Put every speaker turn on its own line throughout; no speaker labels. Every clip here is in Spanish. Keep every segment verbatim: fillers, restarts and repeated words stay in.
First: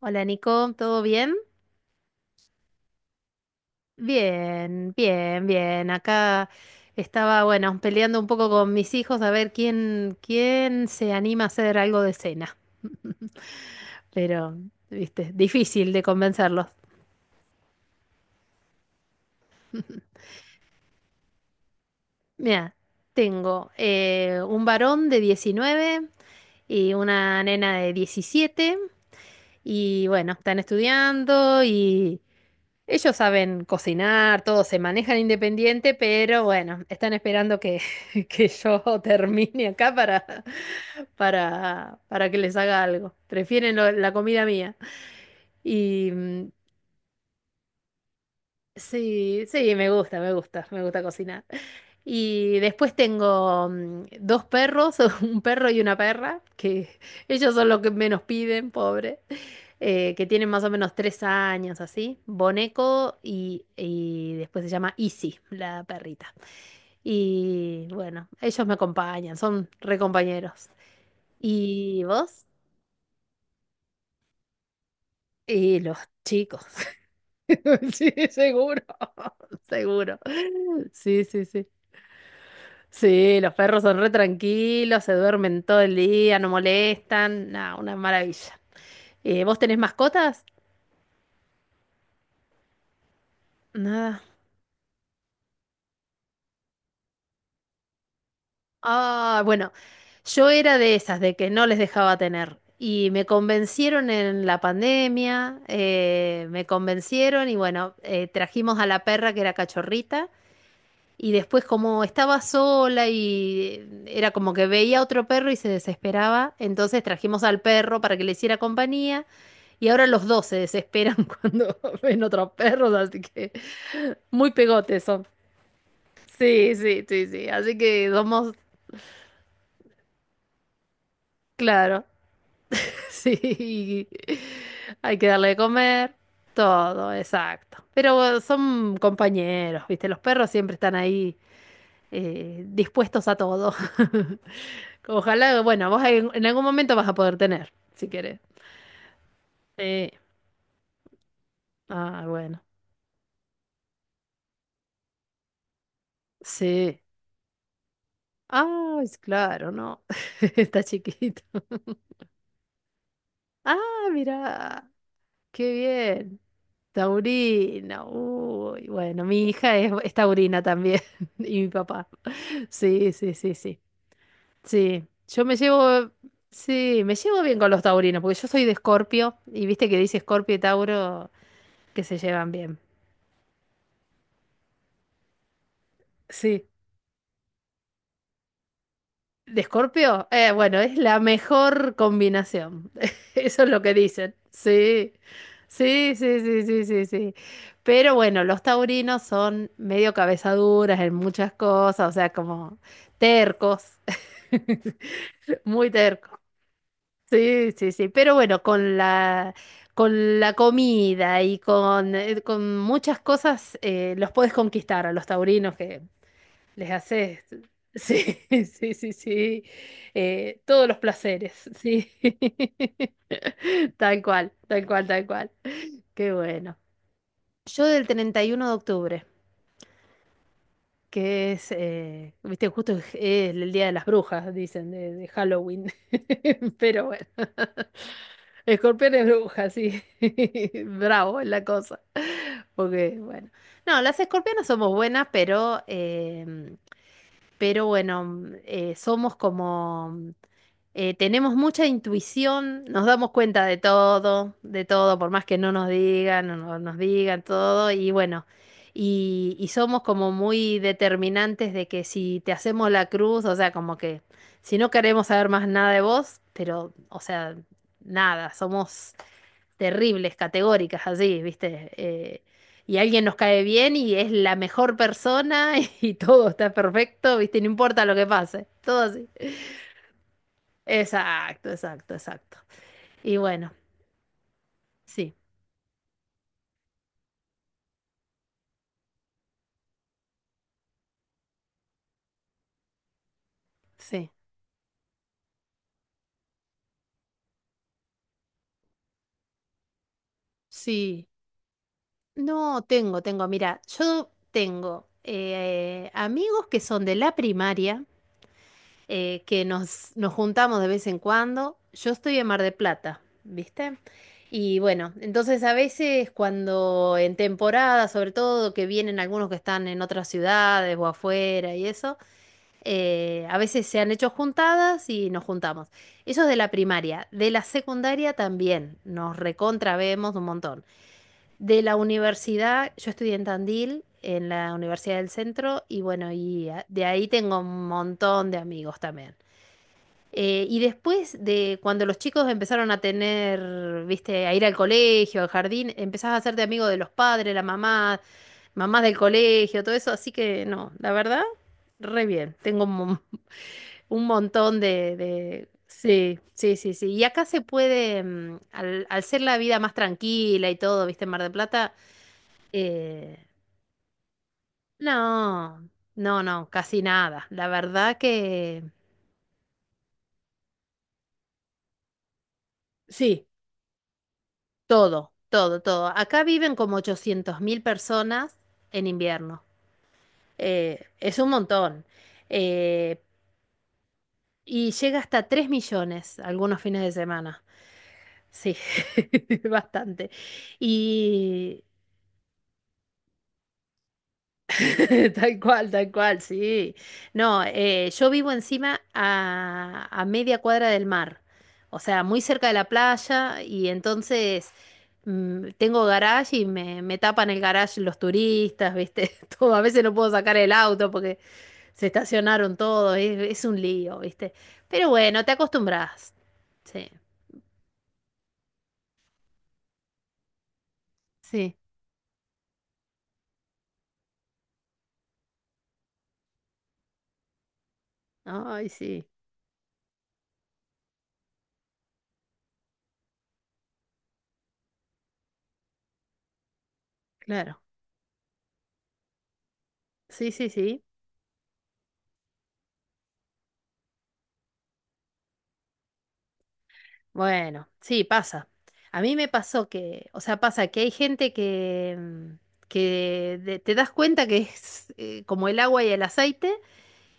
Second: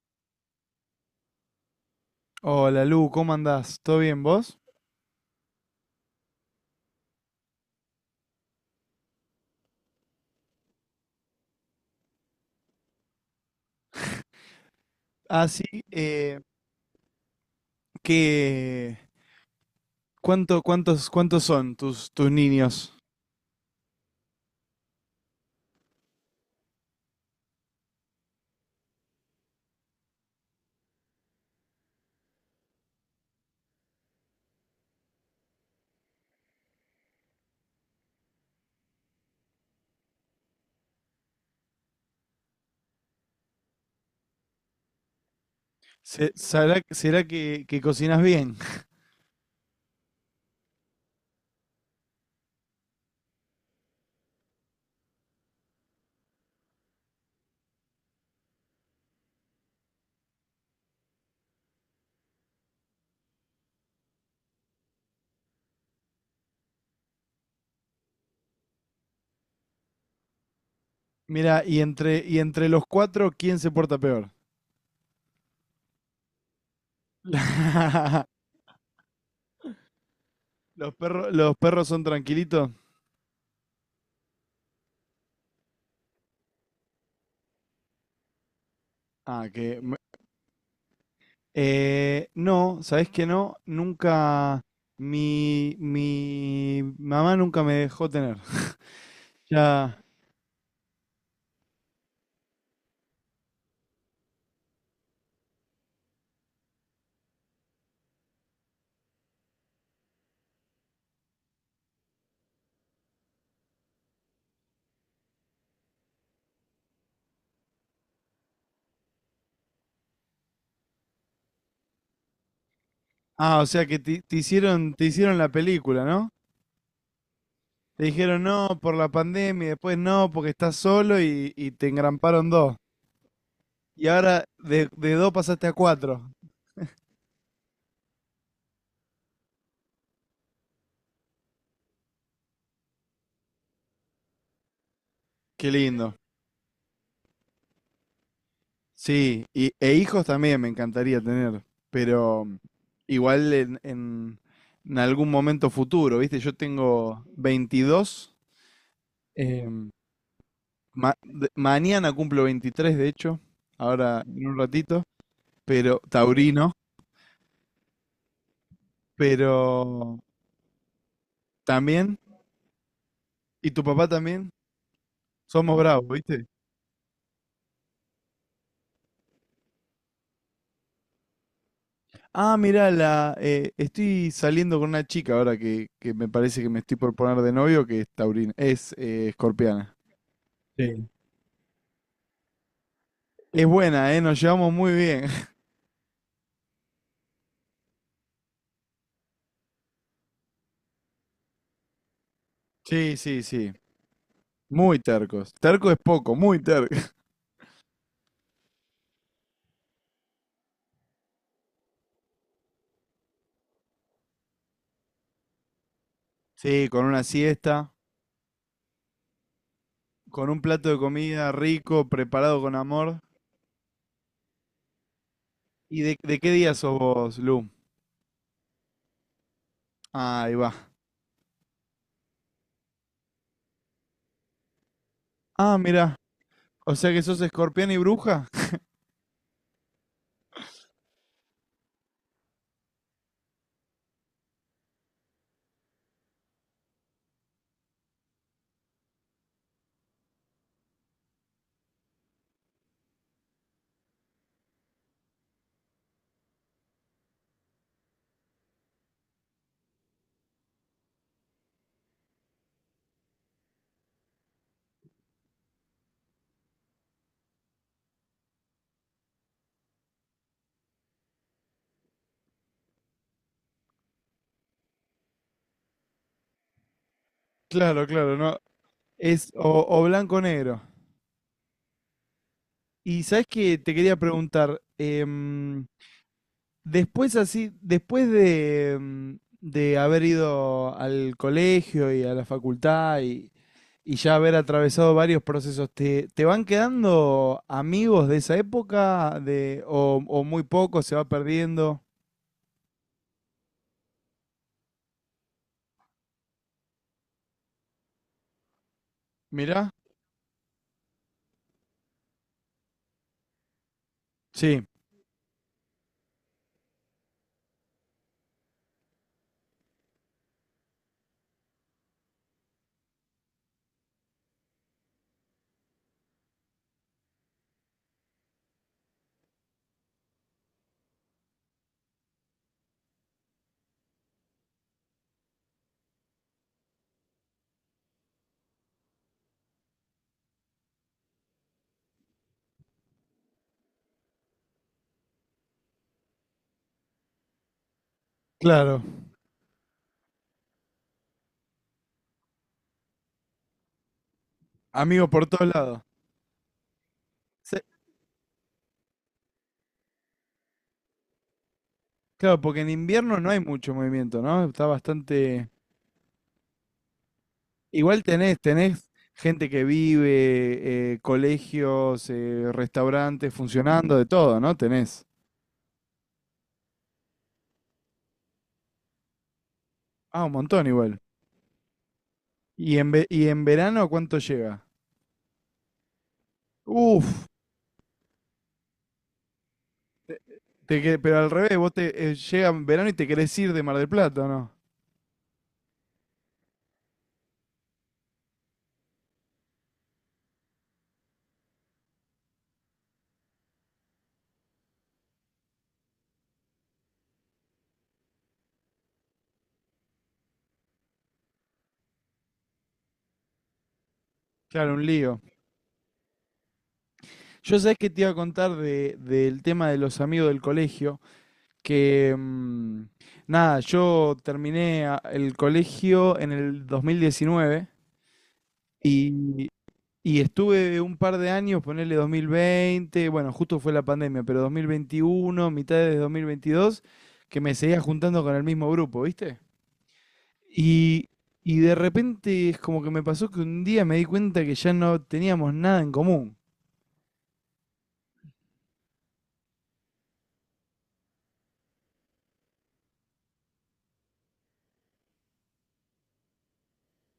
Hola Nico, ¿todo bien?
Hola Lu, ¿cómo andás? ¿Todo bien vos?
Bien, bien, bien. Acá estaba, bueno, peleando un poco con mis hijos a ver quién, quién se anima a hacer algo de cena. Pero, viste,
Ah, sí,
difícil de
eh,
convencerlos.
¿qué, cuánto, cuántos, cuántos son tus, tus
Mira,
niños?
tengo eh, un varón de diecinueve y una nena de diecisiete y bueno, están estudiando y... Ellos saben cocinar, todos se manejan independiente, pero bueno, están esperando que, que yo termine acá para, para, para que les haga algo. Prefieren lo- la comida mía. Y
Se-
mm,
¿Sabrá- será que, que cocinas bien?
sí, sí, me gusta, me gusta, me gusta cocinar. Y después tengo mm, dos perros, un perro y una perra, que ellos son los que menos piden, pobre, eh, que tienen más o menos tres años así, Boneco y, y después se llama Izzy, la perrita. Y bueno, ellos me acompañan, son re compañeros.
Mira, y
¿Y
entre, y
vos?
entre los cuatro, ¿quién se porta peor?
Y los chicos. Sí, seguro, seguro.
¿Los
Sí,
perros,
sí,
los
sí.
perros son tranquilitos?
Sí, los perros son re tranquilos, se duermen todo el día, no molestan, nada, una maravilla. Eh,
Ah,
¿vos tenés
que... me-
mascotas?
eh, no, ¿sabés que no?
Nada.
Nunca. Mi, mi mamá nunca me dejó tener.
Ah, bueno,
Ya.
yo era de esas, de que no les dejaba tener. Y me convencieron en la pandemia, eh, me convencieron y bueno, eh, trajimos a la perra que era cachorrita. Y después como estaba sola y era como que veía otro perro y se desesperaba, entonces trajimos al perro para que le hiciera compañía y ahora los dos se desesperan cuando ven otros perros, así que
Ah, o sea que te, te
muy
hicieron,
pegotes
te
son.
hicieron la película, ¿no?
Sí, sí, sí, sí, así
Te
que
dijeron
somos,
no por la pandemia, y después no porque estás solo y, y te
claro,
engramparon dos.
sí,
Y ahora de, de
hay que
dos
darle de
pasaste a
comer,
cuatro.
todo, exacto. Pero son compañeros, ¿viste? Los perros siempre están ahí eh, dispuestos a todo. Ojalá,
Qué
bueno, vos
lindo.
en, en algún momento vas a poder tener, si querés.
Sí, y, e
Sí.
hijos también me encantaría tener,
Ah,
pero
bueno.
igual en, en, en algún momento futuro, ¿viste? Yo
Sí.
tengo veintidós,
Ah, es claro,
em,
no. Está
ma-
chiquito.
de- mañana cumplo veintitrés de hecho,
Ah,
ahora en un
mira.
ratito,
Qué
pero
bien.
taurino,
Taurina. Uy, bueno, mi hija es, es
pero
taurina también. Y mi papá.
también,
Sí, sí, sí,
y
sí.
tu papá también,
Sí. Yo me
somos bravos,
llevo.
¿viste?
Sí, me llevo bien con los taurinos, porque yo soy de Escorpio. Y viste que dice Escorpio y Tauro que se llevan
Ah,
bien.
mirá, la, eh, estoy saliendo con una chica ahora que, que me parece
Sí.
que me estoy por poner de novio, que es taurina, es eh,
¿De
escorpiana.
Escorpio? Eh, bueno, es
Sí.
la mejor combinación. Eso
Es
es lo que
buena, ¿eh?
dicen.
Nos llevamos muy
Sí.
bien.
Sí, sí, sí, sí, sí, sí. Pero bueno, los taurinos son medio cabezaduras en muchas cosas, o sea, como
Sí, sí, sí.
tercos.
Muy tercos.
Muy
Terco es poco,
tercos.
muy terco.
Sí, sí, sí. Pero bueno, con la, con la comida y con, eh, con muchas cosas eh, los podés conquistar a los taurinos que
Sí,
les
con una
haces,
siesta,
sí, sí, sí, sí,
con
eh,
un
todos
plato
los
de comida
placeres,
rico,
sí.
preparado con amor.
Tal cual, tal cual, tal cual.
¿Y de,
Qué
de qué día
bueno.
sos vos, Lu?
Yo del treinta y uno de octubre,
Ahí va.
que es, eh, viste, justo es el Día de las Brujas, dicen, de, de
Ah,
Halloween.
mirá. O
Pero
sea que
bueno,
sos escorpiana y bruja.
escorpión es bruja, sí. Bravo es la cosa. Porque, bueno. No, las escorpionas somos buenas, pero, em, pero bueno, eh, somos como... Eh, tenemos mucha intuición, nos damos cuenta de todo, de todo, por más que no nos digan, no no nos digan todo, y bueno, y, y somos como muy determinantes de que si te hacemos la cruz, o sea, como que si no queremos saber más nada de vos, pero, o sea, nada, somos terribles, categóricas, así, ¿viste? Eh, y alguien nos cae bien y es la mejor persona y todo está perfecto, ¿viste? No importa
Claro,
lo que
claro, no.
pase, todo así.
Es o, o blanco o negro.
Exacto, exacto, exacto.
Y
Y
sabes
bueno,
que te quería preguntar,
sí,
em, después así, después de, em, de haber ido al colegio y a la facultad y, y
sí,
ya haber atravesado varios procesos, ¿te, te van quedando amigos de esa época de, o, o muy poco se
sí.
va perdiendo?
No, tengo, tengo, mira, yo tengo eh, amigos que son de la primaria, eh, que
Mirá,
nos, nos juntamos de vez en cuando. Yo estoy en Mar de Plata, ¿viste? Y
sí,
bueno, entonces a veces cuando en temporada, sobre todo que vienen algunos que están en otras ciudades o afuera y eso. Eh, a veces se han hecho juntadas y nos juntamos. Eso es de la primaria. De la secundaria también. Nos recontravemos un montón. De la universidad, yo estudié en Tandil, en la Universidad del Centro, y bueno, y a- de ahí tengo un montón de amigos también. Eh, y después de cuando los chicos empezaron a tener, viste, a ir al colegio, al jardín, empezás a hacerte amigo de los padres, la mamá,
claro.
mamás del colegio, todo eso. Así que no, la verdad, re bien. Tengo un mon- un montón de,
Amigos por
de-
todos lados.
Sí, sí, sí, sí. Y acá se
Sí,
puede, mm, al, al ser la vida más tranquila y todo, viste, en Mar del Plata,
claro, porque en
eh,
invierno no hay mucho movimiento, ¿no? Está bastante.
no, no, no, casi nada. La verdad
Igual tenés,
que
tenés gente que vive, eh, colegios, eh,
sí,
restaurantes funcionando, de todo, ¿no? Tenés.
todo, todo, todo. Acá viven como ochocientos mil personas en invierno.
Ah, un montón
Eh,
igual.
es un montón.
¿Y en,
Eh,
ve- y en verano cuánto llega?
y llega hasta tres millones algunos fines de
Uf,
semana. Sí, bastante.
te que- pero al revés,
Y
vos te eh, llega en verano y te querés ir de Mar del Plata, ¿o ¿no?
tal cual, tal cual, sí. No, eh, yo vivo encima a, a media cuadra del mar, o sea, muy cerca de la playa y entonces mm, tengo garage y me, me tapan el garage los turistas, ¿viste? Todo, a veces no puedo sacar el auto porque se estacionaron todos, es, es un lío, ¿viste?
Claro, un
Pero
lío.
bueno, te acostumbras. Sí,
Yo sabés que te iba a contar de, del tema de los amigos del colegio,
sí.
que mm, nada, yo terminé a- el colegio en el dos mil diecinueve
Ay, sí,
y, Y estuve un par de años, ponerle dos mil veinte, bueno, justo fue la pandemia, pero dos mil veintiuno, mitad de dos mil veintidós, que me
claro.
seguía juntando con el mismo grupo, ¿viste?
Sí, sí, sí.
Y, y de repente es como que me pasó que un día me di cuenta que ya no teníamos nada en común.
Bueno, sí, pasa. A mí me pasó que, o sea, pasa que hay gente que, mm, que de- te das cuenta que es eh, como el agua y el aceite,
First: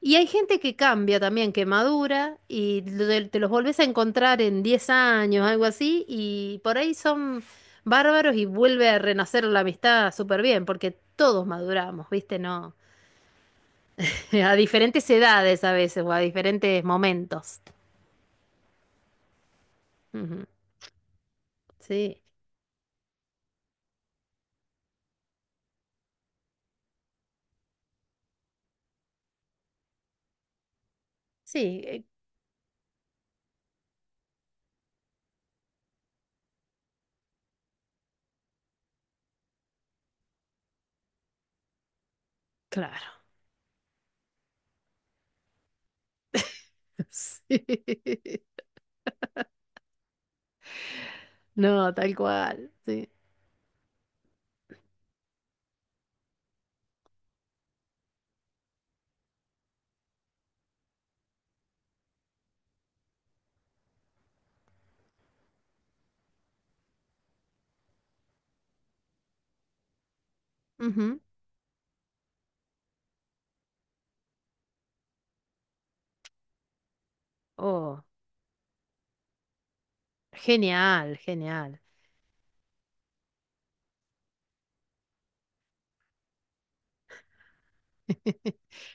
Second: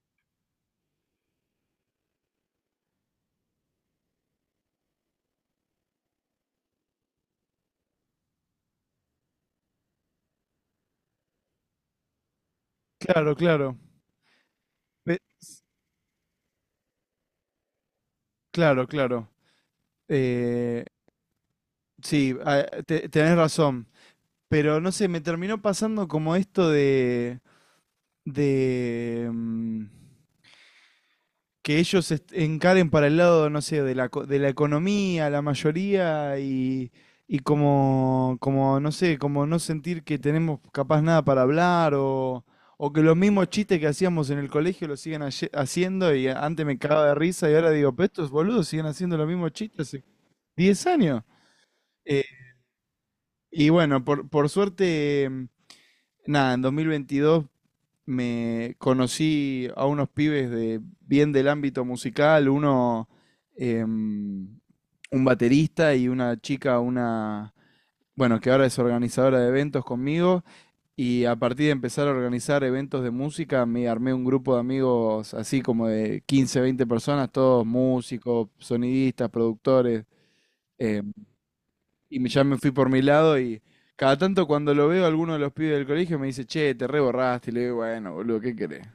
y hay gente que cambia también, que madura, y lo de- te los volvés a encontrar en diez años, algo así, y por ahí son bárbaros y vuelve a renacer la amistad súper bien, porque todos maduramos, ¿viste? No,
Claro, claro.
a diferentes
Pe-
edades a veces, o a diferentes momentos.
claro, claro.
Ujú.
Eh,
Sí,
sí, ah, te- tenés razón. Pero no sé, me terminó pasando como esto de, de, mm, que
sí, eh,
ellos est- encaren para el lado, no sé, de la, co- de la economía, la mayoría, y, y como, como, no sé, como no sentir que tenemos capaz nada para hablar, o, o que los
claro.
mismos chistes que hacíamos en el colegio los siguen haye- haciendo, y antes me cagaba de risa, y
Sí.
ahora digo, pero estos boludos siguen haciendo los mismos chistes hace diez años.
No, tal
Eh,
cual. Sí.
y bueno, por, por suerte, mm, nada, en dos mil veintidós me conocí a unos pibes de bien del ámbito musical, uno em, un baterista y una chica, una bueno, que ahora es organizadora de eventos conmigo
Ujú.
y a partir de empezar a organizar eventos de música me armé un grupo de amigos así como de quince veinte personas, todos
Oh,
músicos, sonidistas, productores em,
genial, genial.
y me- ya me fui por mi lado y cada tanto cuando lo veo alguno de los pibes del colegio me dice, "Che, te reborraste." Y le digo, "Bueno, boludo, ¿qué querés?"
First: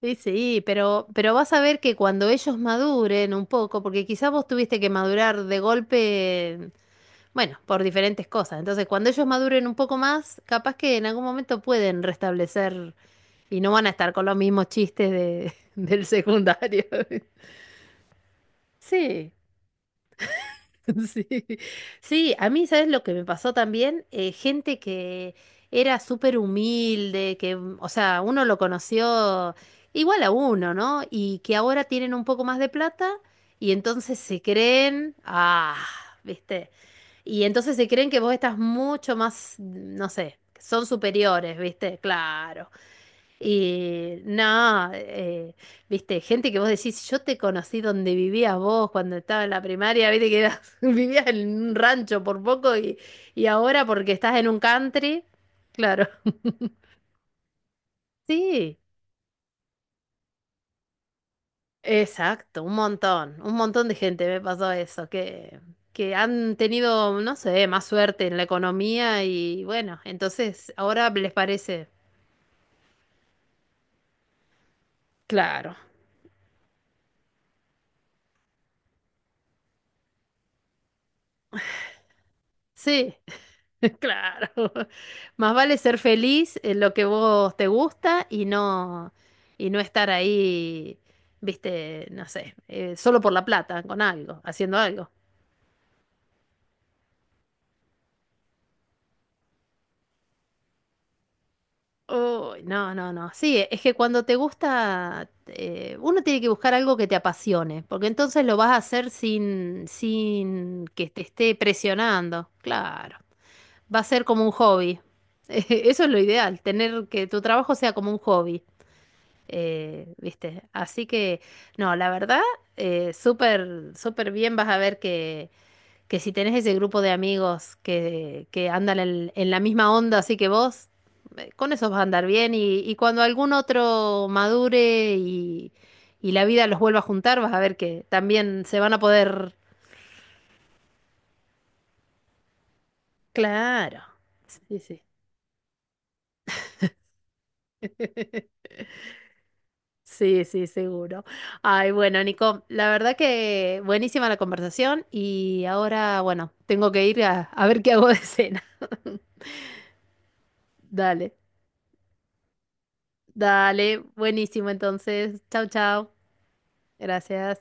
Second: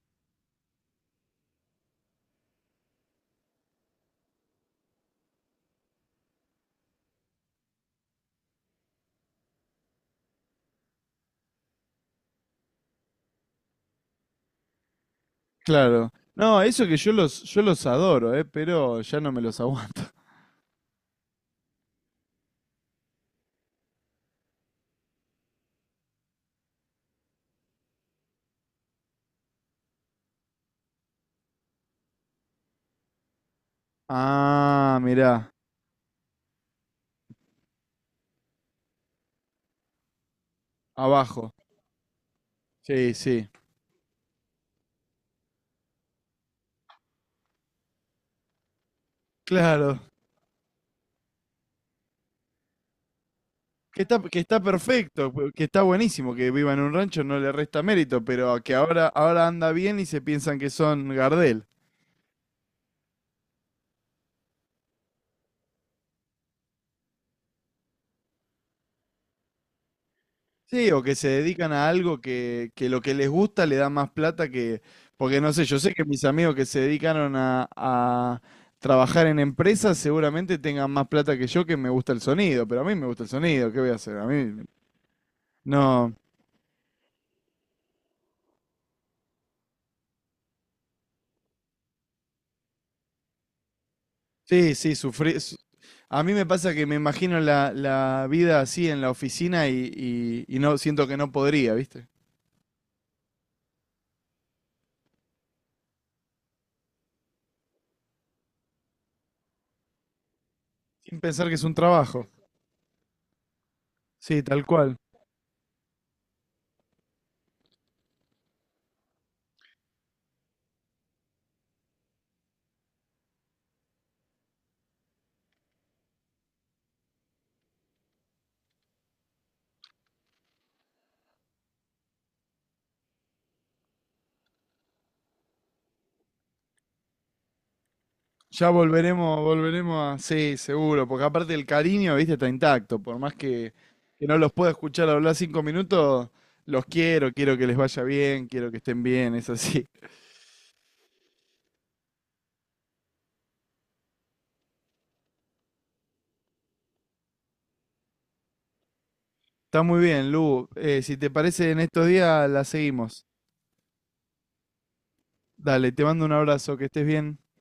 Sí, sí, pero, pero vas a ver que cuando ellos maduren un poco, porque quizás vos tuviste que madurar de golpe, bueno, por diferentes cosas. Entonces, cuando ellos maduren un poco más, capaz que en algún momento pueden restablecer y no van a estar con los mismos chistes de, del
Claro. No,
secundario.
eso que yo los, yo los adoro, eh, pero ya
Sí,
no me los aguanto.
sí. Sí, a mí, ¿sabes lo que me pasó también? Eh, gente que era súper humilde, que, mm, o sea, uno lo conoció igual a uno, ¿no? Y que ahora tienen un poco más de plata y entonces se
Ah,
creen,
mirá,
ah, ¿viste? Y entonces se creen que vos estás mucho más, mm, no sé, son
abajo.
superiores, ¿viste? Claro.
Sí, sí.
Y no, eh, viste, gente que vos decís, yo te conocí donde vivías vos cuando estaba en la
Claro.
primaria, viste que eras- vivías en un rancho por poco y, y ahora
Que
porque
está,
estás
que
en un
está
country,
perfecto, pu- que está
claro.
buenísimo que viva en un rancho, no le resta mérito, pero que
Sí,
ahora, ahora anda bien y se piensan que son Gardel.
exacto, un montón, un montón de gente me pasó eso, que, que han tenido, no sé, más suerte en la economía y bueno, entonces
Sí, o
ahora
que se
les
dedican
parece,
a algo que, que lo que les gusta le da más plata que. Porque no sé,
claro,
yo sé que mis amigos que se dedicaron a, a trabajar en empresas seguramente tengan más plata que yo que me gusta el sonido, pero a mí me
sí.
gusta el sonido, ¿qué voy a hacer? A
Claro.
mí
Más vale ser
no.
feliz en lo que vos te gusta y no, y no estar ahí, viste, no sé, eh, solo por la plata, con algo,
Sí,
haciendo
sí,
algo.
sufrí... su- A mí me pasa que me imagino la, la vida así en la oficina y, y y no siento que no podría, ¿viste?
Uy, no, no, no. Sí, es que cuando te gusta, eh, uno tiene que buscar algo que te apasione, porque entonces lo vas a hacer sin, sin que
Sin
te
pensar
esté
que es un trabajo.
presionando. Claro. Va a ser
Sí,
como un
tal cual.
hobby. Eso es lo ideal, tener que tu trabajo sea como un hobby. Eh, ¿viste? Así que, no, la verdad, eh, súper, súper bien vas a ver que, que si tenés ese grupo de amigos que, que andan en, en la misma onda, así que vos, eh, con esos vas a andar bien y, y cuando algún otro madure y, y la vida los vuelva a juntar, vas a ver que también
Ya
se van a
volveremos,
poder...
volveremos a. Sí, seguro, porque aparte el cariño, viste, está intacto. Por más que,
Claro.
que no los pueda
Sí, sí.
escuchar hablar cinco minutos, los quiero, quiero que les vaya bien, quiero que estén bien, es así.
Sí, sí, seguro. Ay, bueno, Nico, la verdad que buenísima la conversación y ahora, bueno, tengo que ir a, a ver qué hago de cena.
Está muy bien, Lu. Eh, si te
Dale,
parece, en estos días la seguimos.
dale, buenísimo entonces. Chao,
Dale, te
chao.
mando un abrazo, que estés bien.
Gracias.